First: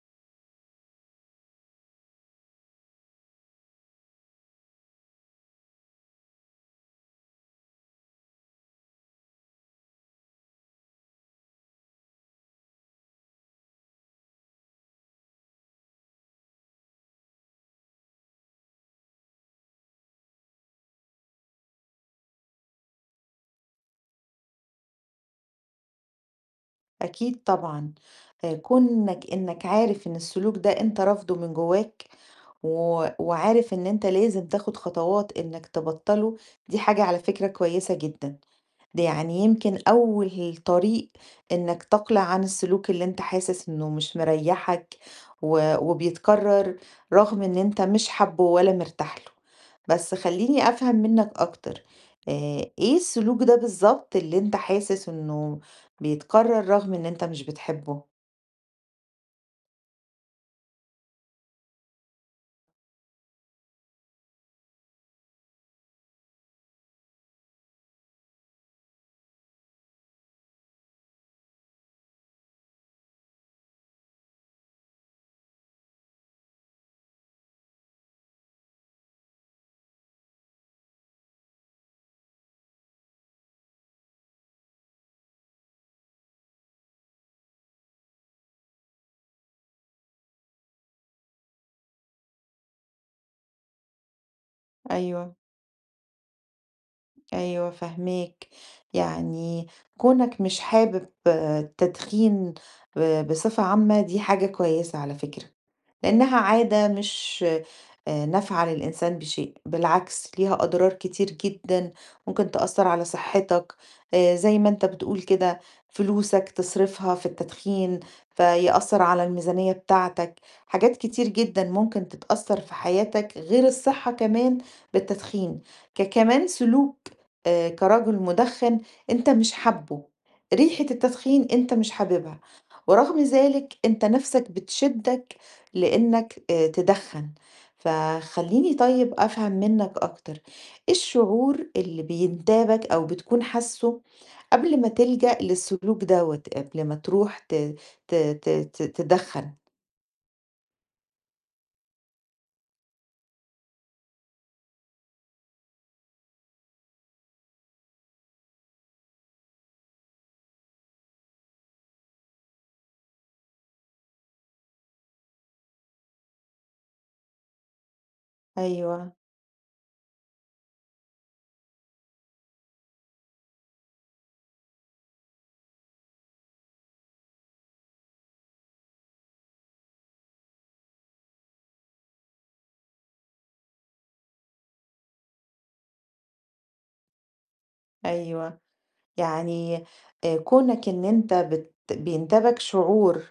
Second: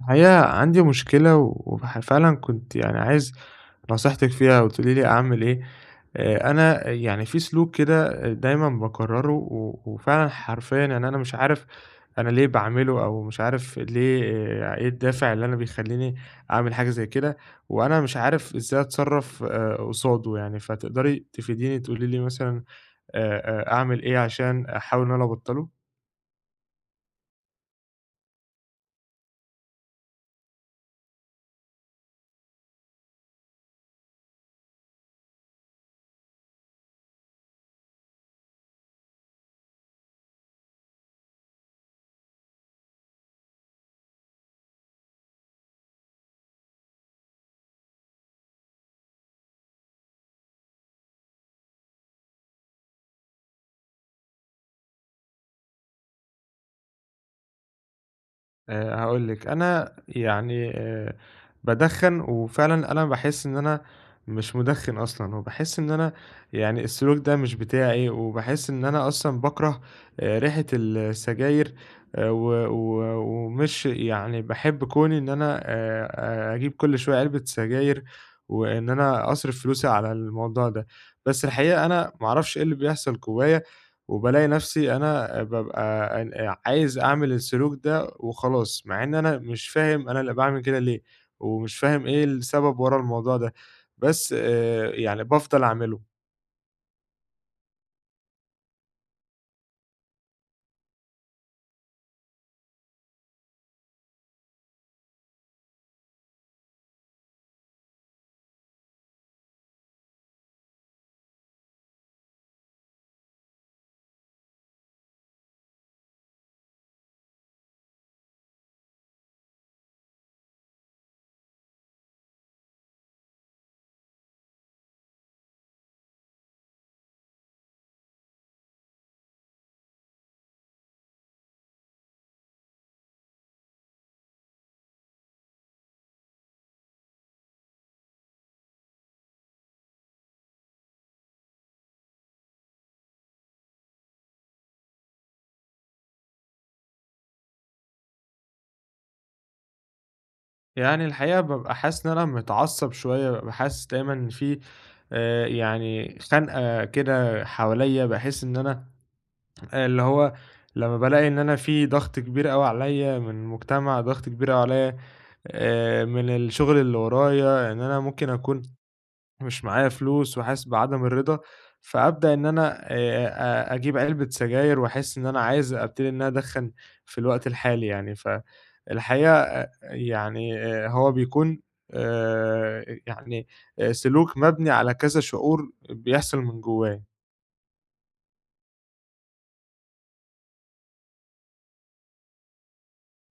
الحقيقة عندي مشكلة وح فعلًا كنت يعني عايز نصيحتِك فيها وتقولي لي أعمل إيه. أنا يعني في سلوك كده دايمًا باكرّره و وفعلًا حرفيًا يعني أنا مش عارف أنا ليه باعمله أو مش عارف ليه. آه، إيه الدافع اللي أنا بيخلّيني أعمل حاجة زي كده، وأنا مش عارف إزاي أتصرّف قصاده يعني، فتقدري تفيديني تقولي لي مثلًا آآ أعمل إيه عشان أحاول إن أنا أبطّله؟ أكيد طبعًا، كونك إنك عارف إن السلوك ده أنت رافضه من جواك، و وعارف إن أنت لازم تاخد خطوات إنك تبطّله، دي حاجة على فكرة كويسة جدًا. ده يعني يمكن أول طريق إنك تقلع عن السلوك اللي أنت حاسس إنه مش مريحك و- وبيتكرر رغم إن أنت مش حابه ولا مرتاح له. بس خليني أفهم منك أكتر. آه، إيه السلوك ده بالظبط اللي أنت حاسس إنه بيتكرر رغم إن أنت مش بتحبه؟ هاقول لِك، أنا يعني بادخّن، وفعلًا أنا باحس إن أنا مش مُدخِّن أصلًا، وباحس إن أنا يعني السلوك ده مش بتاعي، وباحس إن أنا أصلًا باكره ريحة السجاير، و و ومش يعني باحب كوني إن أنا أجيب كل شوية علبة سجاير، وإن أنا أصرف فلوسي على الموضوع ده. بس الحقيقة أنا ما أعرفش إيه اللي بيحصل جوّايا، وبالاقي نَفْسي أنا بابقى أن عايز أعمل السلوك ده وخلاص، مع إن أنا مش فاهم أنا اللي باعمل كده ليه، ومش فاهم إيه السبب ورا الموضوع ده، بس يعني أيوه، بافضل أعمله. أيوه فهميك. يعني كونك مش حابب آه، التدخين بصفة عامة دي حاجة كويسة على فكرة، لأنها عادة مش آه، نافعة للإنسان بشيء، بالعكس ليها أضرار كتير جدا، ممكن تأثر على صحتك. آه، زي ما أنت بتقول كده، فلوسك تصرفها في التدخين فيأثر على الميزانية بتاعتك. حاجات كتير جدا ممكن تتأثر في حياتك غير الصحة كمان بالتدخين. كمان سلوك، آه، كرجل مدخن أنت مش حابه، ريحة التدخين أنت مش حاببها، ورغم ذلك أنت نفسك بتشدك لإنك تدخّن، فخلّيني طيب أفهم منّك أكتر، إيه الشعور اللي بينتابك أو بتكون حاسّه قبل ما تلجأ للسلوك دوّة، قبل ما تروح ت ت ت ت تدخّن؟ يعني الحقيقة بابقى حاسس إن أنا متعصب شوية، بابقى حاسس دايمًا إن في يعني خنقة كده حواليّا، باحس إن أنا آه، اللي هو لمّا بالاقي إن أنا في ضغط كبير أوي عليّا من المجتمع، ضغط كبير أوي عليّا من الشغل اللي ورايا، إن أنا ممكن أكون أيوه، مش معايا فلوس وحاسس بعدم الرضا، فأبدأ إن أنا أ أجيب علبة سجاير واحس إن أنا عايز أبتدي إن أنا أدخّن في الوقت الحالي يعني، فالحقيقة أ يعني هو بيكون آآ يعني سلوك مبني على كذا شعور بيحصل من جوايا. أيوه. يعني آه، كونك ان انت بينتابك شعور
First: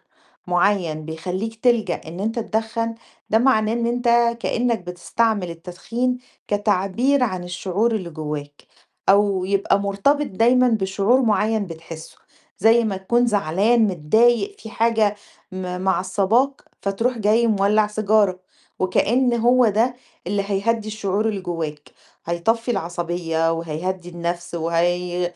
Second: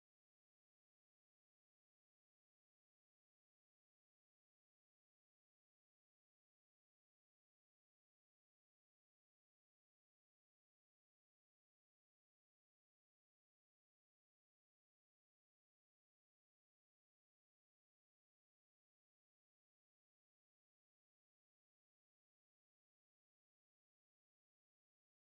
معين بيخليك تلجأ ان انت تدخن، ده معناه ان انت كأنك بتستعمل التدخين كتعبير عن الشعور اللي جواك، او يبقى مرتبط دايما بشعور معين بتحسه. زي ما تكون زعلان متضايق في حاجة معصباك، فتروح جاي مولع سيجارة وكأن هو ده اللي هيهدي الشعور اللي جواك، هيطفي العصبية وهيهدي النفس،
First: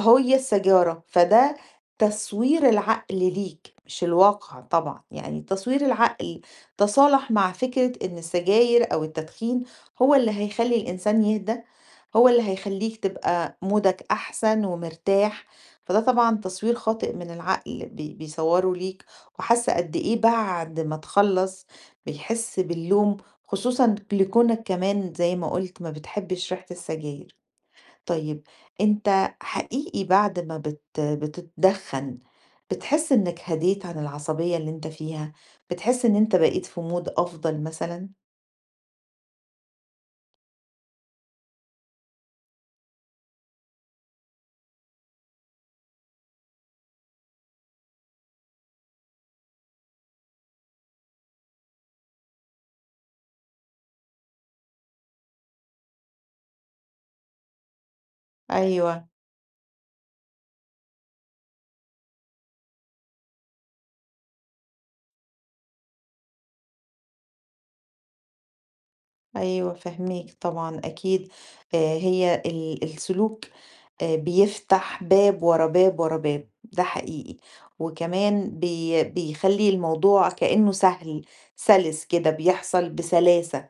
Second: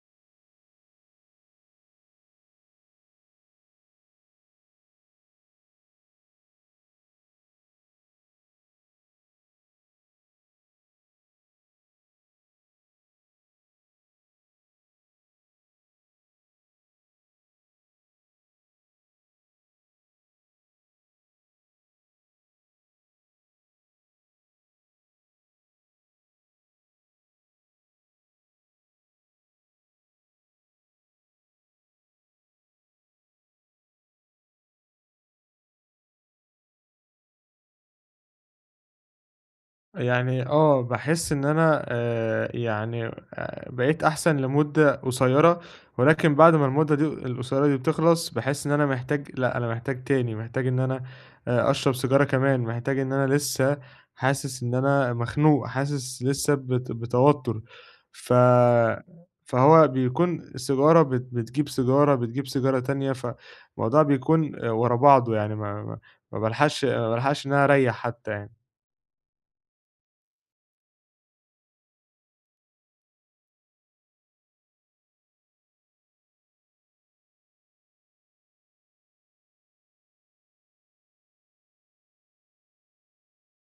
هي السَّجارة. فده تصوير العقل ليك مش الواقع طبعًا، يعني تصوير العقل، تصالح مع فكرة إن السجاير أو التدخين هو اللي هيخلّي الإنسان يهدى، هو اللي هيخلّيك تبقى مودك أحسن ومرتاح. فده طبعًا تصوير خاطئ من العقل بيصوّره ليك، وحاسة قد إيه بعد ما تخلّص بيحس باللوم، خصوصًا لكونك كمان زي ما قُلت ما بتحبش ريحة السجاير. طيب أنت حقيقي بعد ما بتتدخن بتحس إنك هديت عن العصبية اللي أنت فيها؟ بتحس إن أنت بقيت في مود أفضل مثلًا؟ يعني آه، باحس إن أنا بقيت أحسن لمدة قصيّرة، ولكن بعد ما المدة دي القصيّرة دي بتخلص، باحس إن أنا محتاج لأ، أنا محتاج تاني، محتاج إن أنا أشرب سيجارة كمان، محتاج إن أنا لسه حاسس إن أنا مخنوق، حاسس لسه بتوتر، ف أيوه، فهو بيكون السيجارة بتجيب سيجارة، بتجيب سيجارة تانية، فالموضوع بيكون آه، ورا بعضه يعني ما بالحقش ما بالحقش إن أنا أريّح حتى يعني. أيوه فاهماك طبعًا أكيد. هي السلوك بيفتح باب ورا باب ورا باب، ده حقيقي، وكمان بيخلّي الموضوع كأنه سهل، سَلِس كده بيحصل بسلاسة.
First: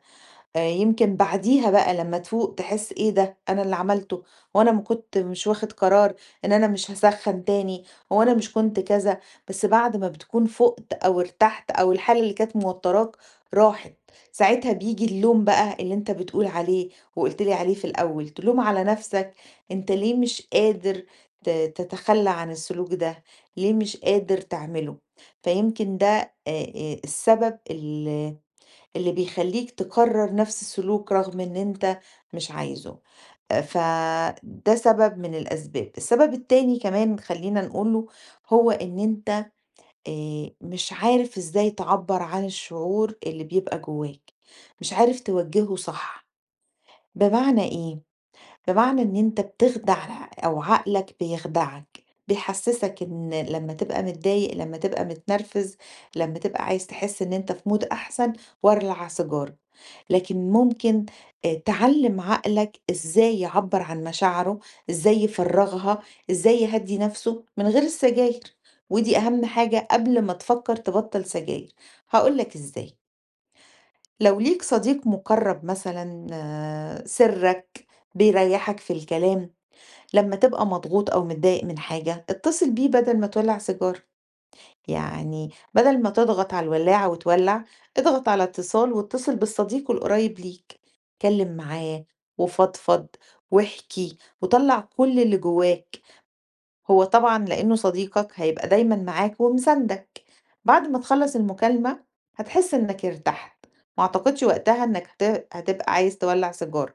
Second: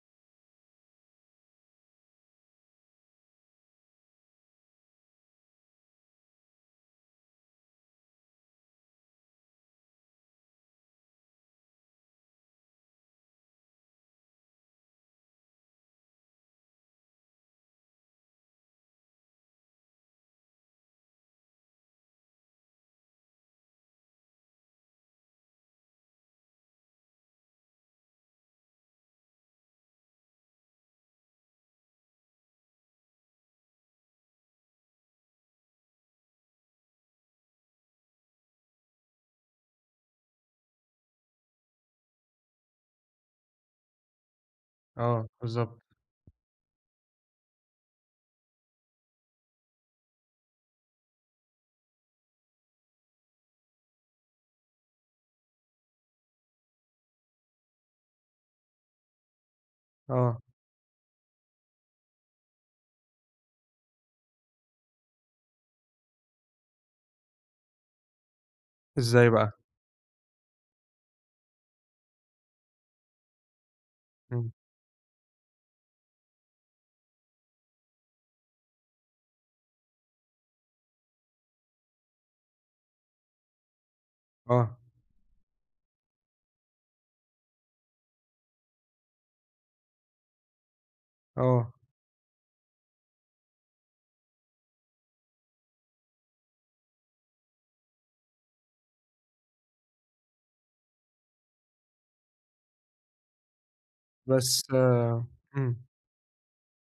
يمكن بعديها بقى لمّا تفوق تحس إيه ده، أنا اللي عملته، هو أنا ما كنت مش واخد قرار إن أنا مش هاسخّن تاني، هو أنا مش كنت كذا. بس بعد ما بتكون فُقت أو ارتحت أو الحالة اللي كانت موتّراك راحت، ساعتها بييجي اللوم بقى اللي أنت بتقول عليه وقُلت لي عليه في الأول، تلوم على نَفْسك أنت ليه مش قادر تتخلّى عن السلوك ده، ليه مش قادر تعمله. فيمكن ده السبب اللي بيخلّيك تكرّر نفس السلوك رغم إن أنت مش عايزه. فده سبب من الأسباب. السبب التاني كمان خلّينا نقوله، هو إن أنت مش عارف إزاي تعبّر عن الشعور اللي بيبقى جواك، مش عارف آه، توجّهه بالضبط. صح. بمعنى إيه؟ بمعنى إن أنت بتخدع أو عقلك بيخدعك، بيحسسك إن لما تبقى متضايق، لما تبقى متنرفز، لما تبقى عايز تحس إن أنت في مود أحسن ولع على سيجارة. آه، لكن ممكن آه، تعلم عقلك إزاي يعبر عن مشاعره، إزاي يفرغها، إزاي يهدي نفسه من غير السجاير، ودي إزاي أهم بقى؟ حاجة قبل ما تفكر تبطل سجاير. هقولك إزاي. لو إمم. ليك صديق مقرب مثلا آه، سرك بيريحك في الكلام لمّا تبقى مضغوط أو متضايق من حاجة، اتصل بيه بدل ما تولّع سيجارة. آه. يعني بدل ما تضغط على الولاعة وتولّع، اضغط على اتصال واتصل بالصديق القريب ليك، اتكلم آه. معاه وفضفض واحكِ وطلّع كل اللي جواك. هو طبعًا لإنه صديقك هيبقى دايمًا معاك ومساندك، بعد ما تخلّص المكالمة هتحس إنك ارتحت، ما أعتقدش بس وقتها إنك إمم. هتبقى عايز تولّع سيجارة.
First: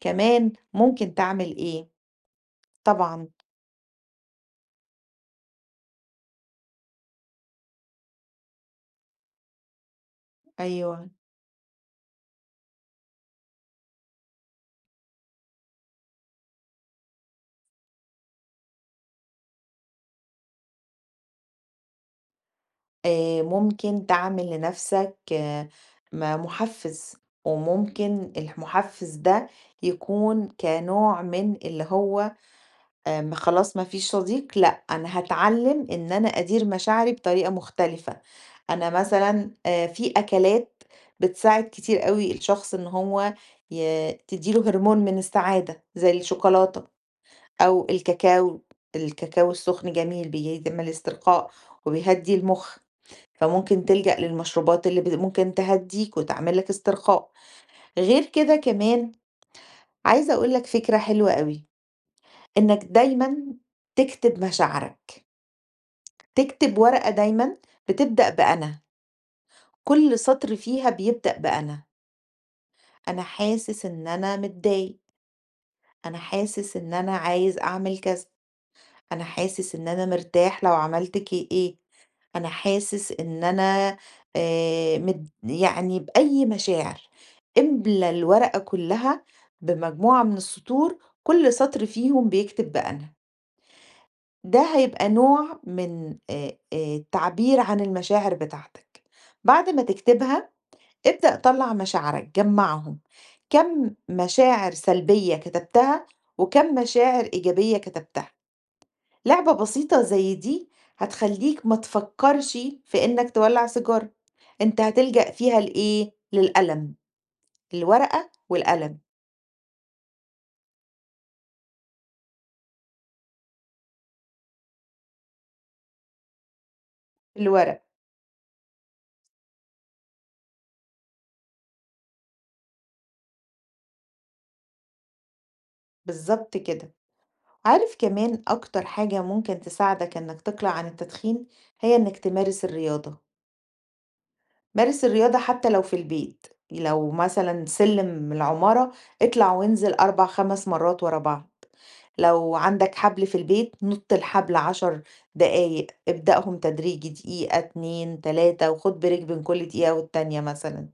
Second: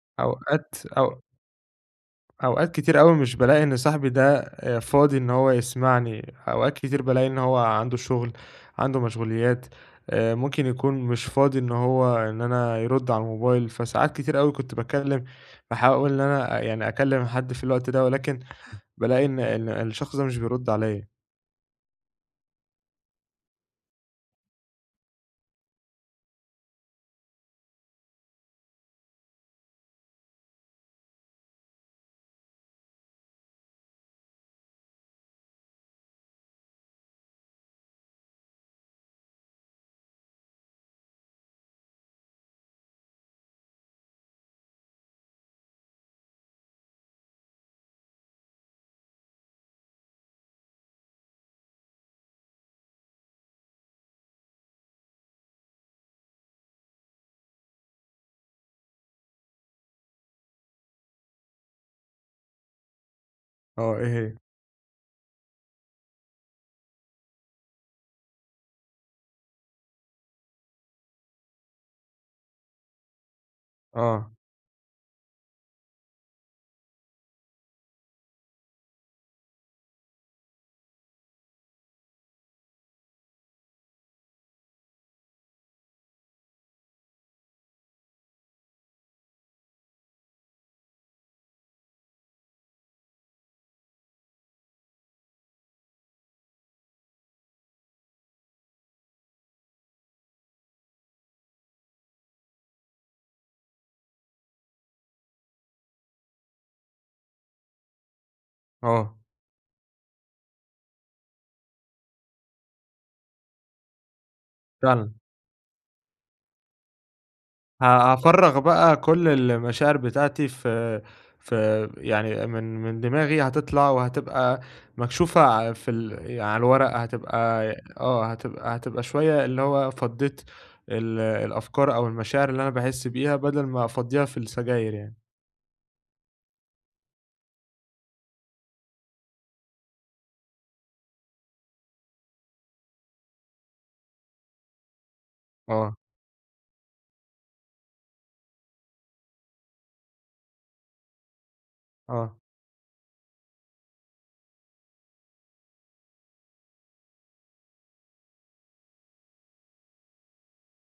كمان أوقات ممكن أو تعمل إيه، أوقات كتير أوي طبعًا مش بالاقي إن صاحبي ده فاضي إن هو يسمعني، أوقات كتير بالاقي إن هو عنده شغل، عنده مشغوليات، ممكن يكون أيوه. مش فاضي إن هو إن أنا يرد على الموبايل، فساعات كتير أوي كنت باكلم باحاول إن أنا يعني أكلم حد في الوقت ده، ولكن بالاقي إن الشخص ده مش بيرد عليَّ. ممكن تعمل لنَفْسك آه، مُحفّز، وممكن المُحفّز ده يكون كنوع من اللي هو ما خلاص ما فيش صديق، لأ، أنا هاتعلّم إن أنا أدير مشاعري بطريقة مختلفة. أنا مثلًا في أكلات بتساعد كتير أوي الشخص إن هو تدّي له هرمون من السعادة زي الشوكولاتة أو الكاكاو، الكاكاو السُخن جميل بيعمل استرخاء وبيهدّي المُخ. فممكن تلجأ للمشروبات اللي ممكن تهدّيك وتعمل لك استرخاء. غير كده كمان عايزة أقول لك فكرة حلوة أوي، إنك دايمًا آه، إيه هي؟ تكتب مشاعرك، تكتب ورقة دايمًا بتبدأ بأنا، كل سطر فيها بيبدأ بأنا، أنا حاسس إن آه. أنا متضايق، أنا حاسس إن أنا عايز أعمل كذا. أنا حاسس إن أنا مرتاح لو عملت ك إيه، أنا حاسس إن أنا مد يعني بأي مشاعر، املا الورقة كلّها بمجموعة من السطور كل سطر فيهم بيكتب بأنا. ده هيبقى نوع من التعبير عن المشاعر بتاعتك. بعد ما تكتبها ابدأ طلّع مشاعرك جمّعهم، كام مشاعر سلبية كتبتها وكام مشاعر إيجابية كتبتها. آه، لعبة بسيطة زي دي هتخلّيك ما تفكّرش في إنّك تولّع سيجارة، أنت فعلًا. هتلجأ فيها لإيه، للقلم، الورقة هافرّغ بقى والقلم، كل المشاعر بتاعتي في في يعني من دماغي هتطلع وهتبقى مكشوفة ع في ال يعني على الورق هتبقى الورق، آه، هتبقى هتبقى شوية اللي هو فضّيت الأفكار أو المشاعر اللي أنا باحس بيها بدل ما أفضّيها في السجاير يعني. بالضبط كده. عارف كمان أكتر حاجة ممكن تساعدك إنّك تقلع عن التدخين، هي إنّك تمارس الرياضة. مارس الرياضة حتى لو آه. في البيت، لو مثلا سلم العمارة اطلع وانزل 4 5 مرات ورا بعض. آه. لو عندك حبل في البيت نط الحبل 10 دقايق، ابدأهم تدريجي دقيقة اتنين تلاتة وخد بريك بين كل دقيقة والتانية مثلا.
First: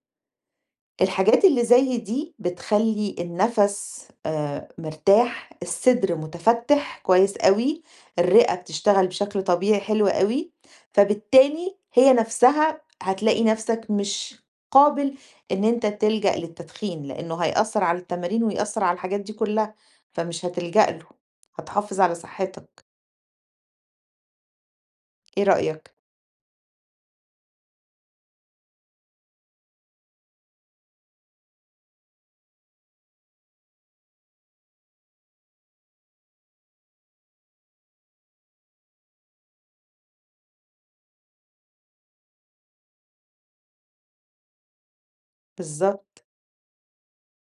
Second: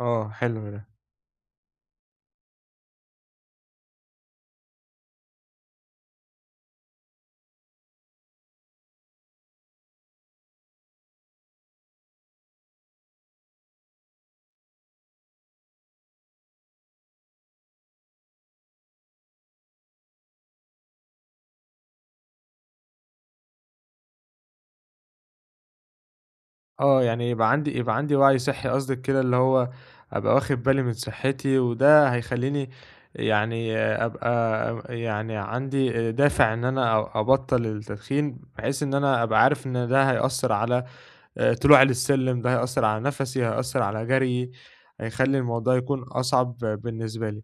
آه، حلو ده. الحاجات اللي زي دي بتخلّي النَفَس مرتاح، الصدر متفتِّح كويس أوي، الرِّئة بتشتغل بشكل طبيعي حلو أوي، فبالتالي هي نَفْسها هتلاقي نَفْسك مش قابل إن أنت تلجأ للتدخين، لإنه هيأثّر على التمارين ويأثّر على الحاجات دي كُلّها، فمش هتلجأ له، هتحافظ على صحّتك، إيه رأيك؟ آه، يعني يبقى عندي يبقى عندي وعي صحّي قصدِك كده، اللي هو أبقى واخد بالي من صحّتي، وده هيخلّيني يعني أبقى يعني عندي دافع إن أنا أبطّل التدخين، بحيث إن أنا أبقى عارف إن ده هيأثّر على طلوعي للسلِّم، ده هيأثّر على نَفَسي، هيأثّر على جريي، هيخلّي الموضوع يكون بالضبط، أصعب بالنسبة لي.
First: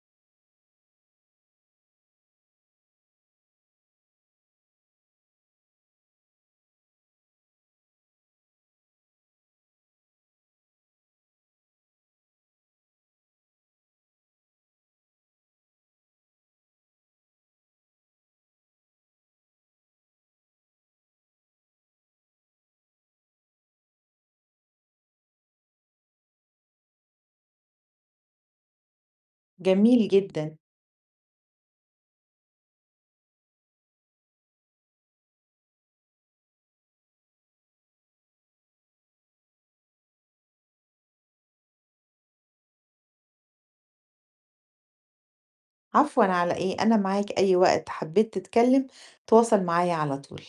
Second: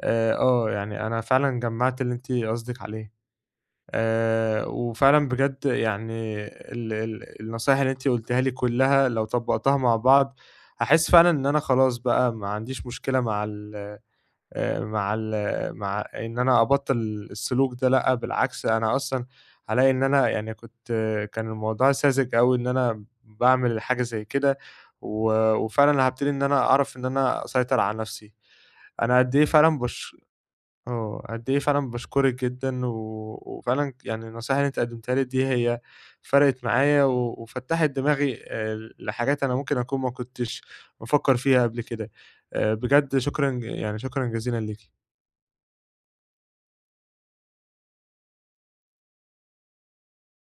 آه، يعني أنا فعلًا جمّعت اللي أنتِ قصدِك عليه. وفعلًا بجد يعني ال النصايح اللي أنتِ قُلتيها لي كلّها لو طبّقتها مع بعض، هاحس فعلًا إن أنا خلاص بقى ما عنديش مشكلة مع ال مع ال مع إن أنا أبطّل السلوك ده، لأ، بالعكس أنا أصلًا هالاقي إن أنا يعني كنت كان الموضوع ساذج أوي إن أنا باعمل حاجة زي كده، و وفعلًا هابتدي إن أنا أعرف إن أنا أسيطر على نَفْسي. أنا قد إيه فعلًا جميل باشك جدًا، آه، قد إيه فعلًا باشكرِك جدًا، و وفعلًا يعني النصايح اللي أنتِ قدمتيها لي دي هي فرقِت معايا، و وفتّحت دماغي لحاجات أنا ممكن أكون ما كنتش بافكّر فيها قبل كده. بجد شكرًا يعني شكرًا جزيلًا ليكِ. عفوًا على إيه، أنا معاك أي وقت، حبّيت تتكلّم تواصل معايا على طول.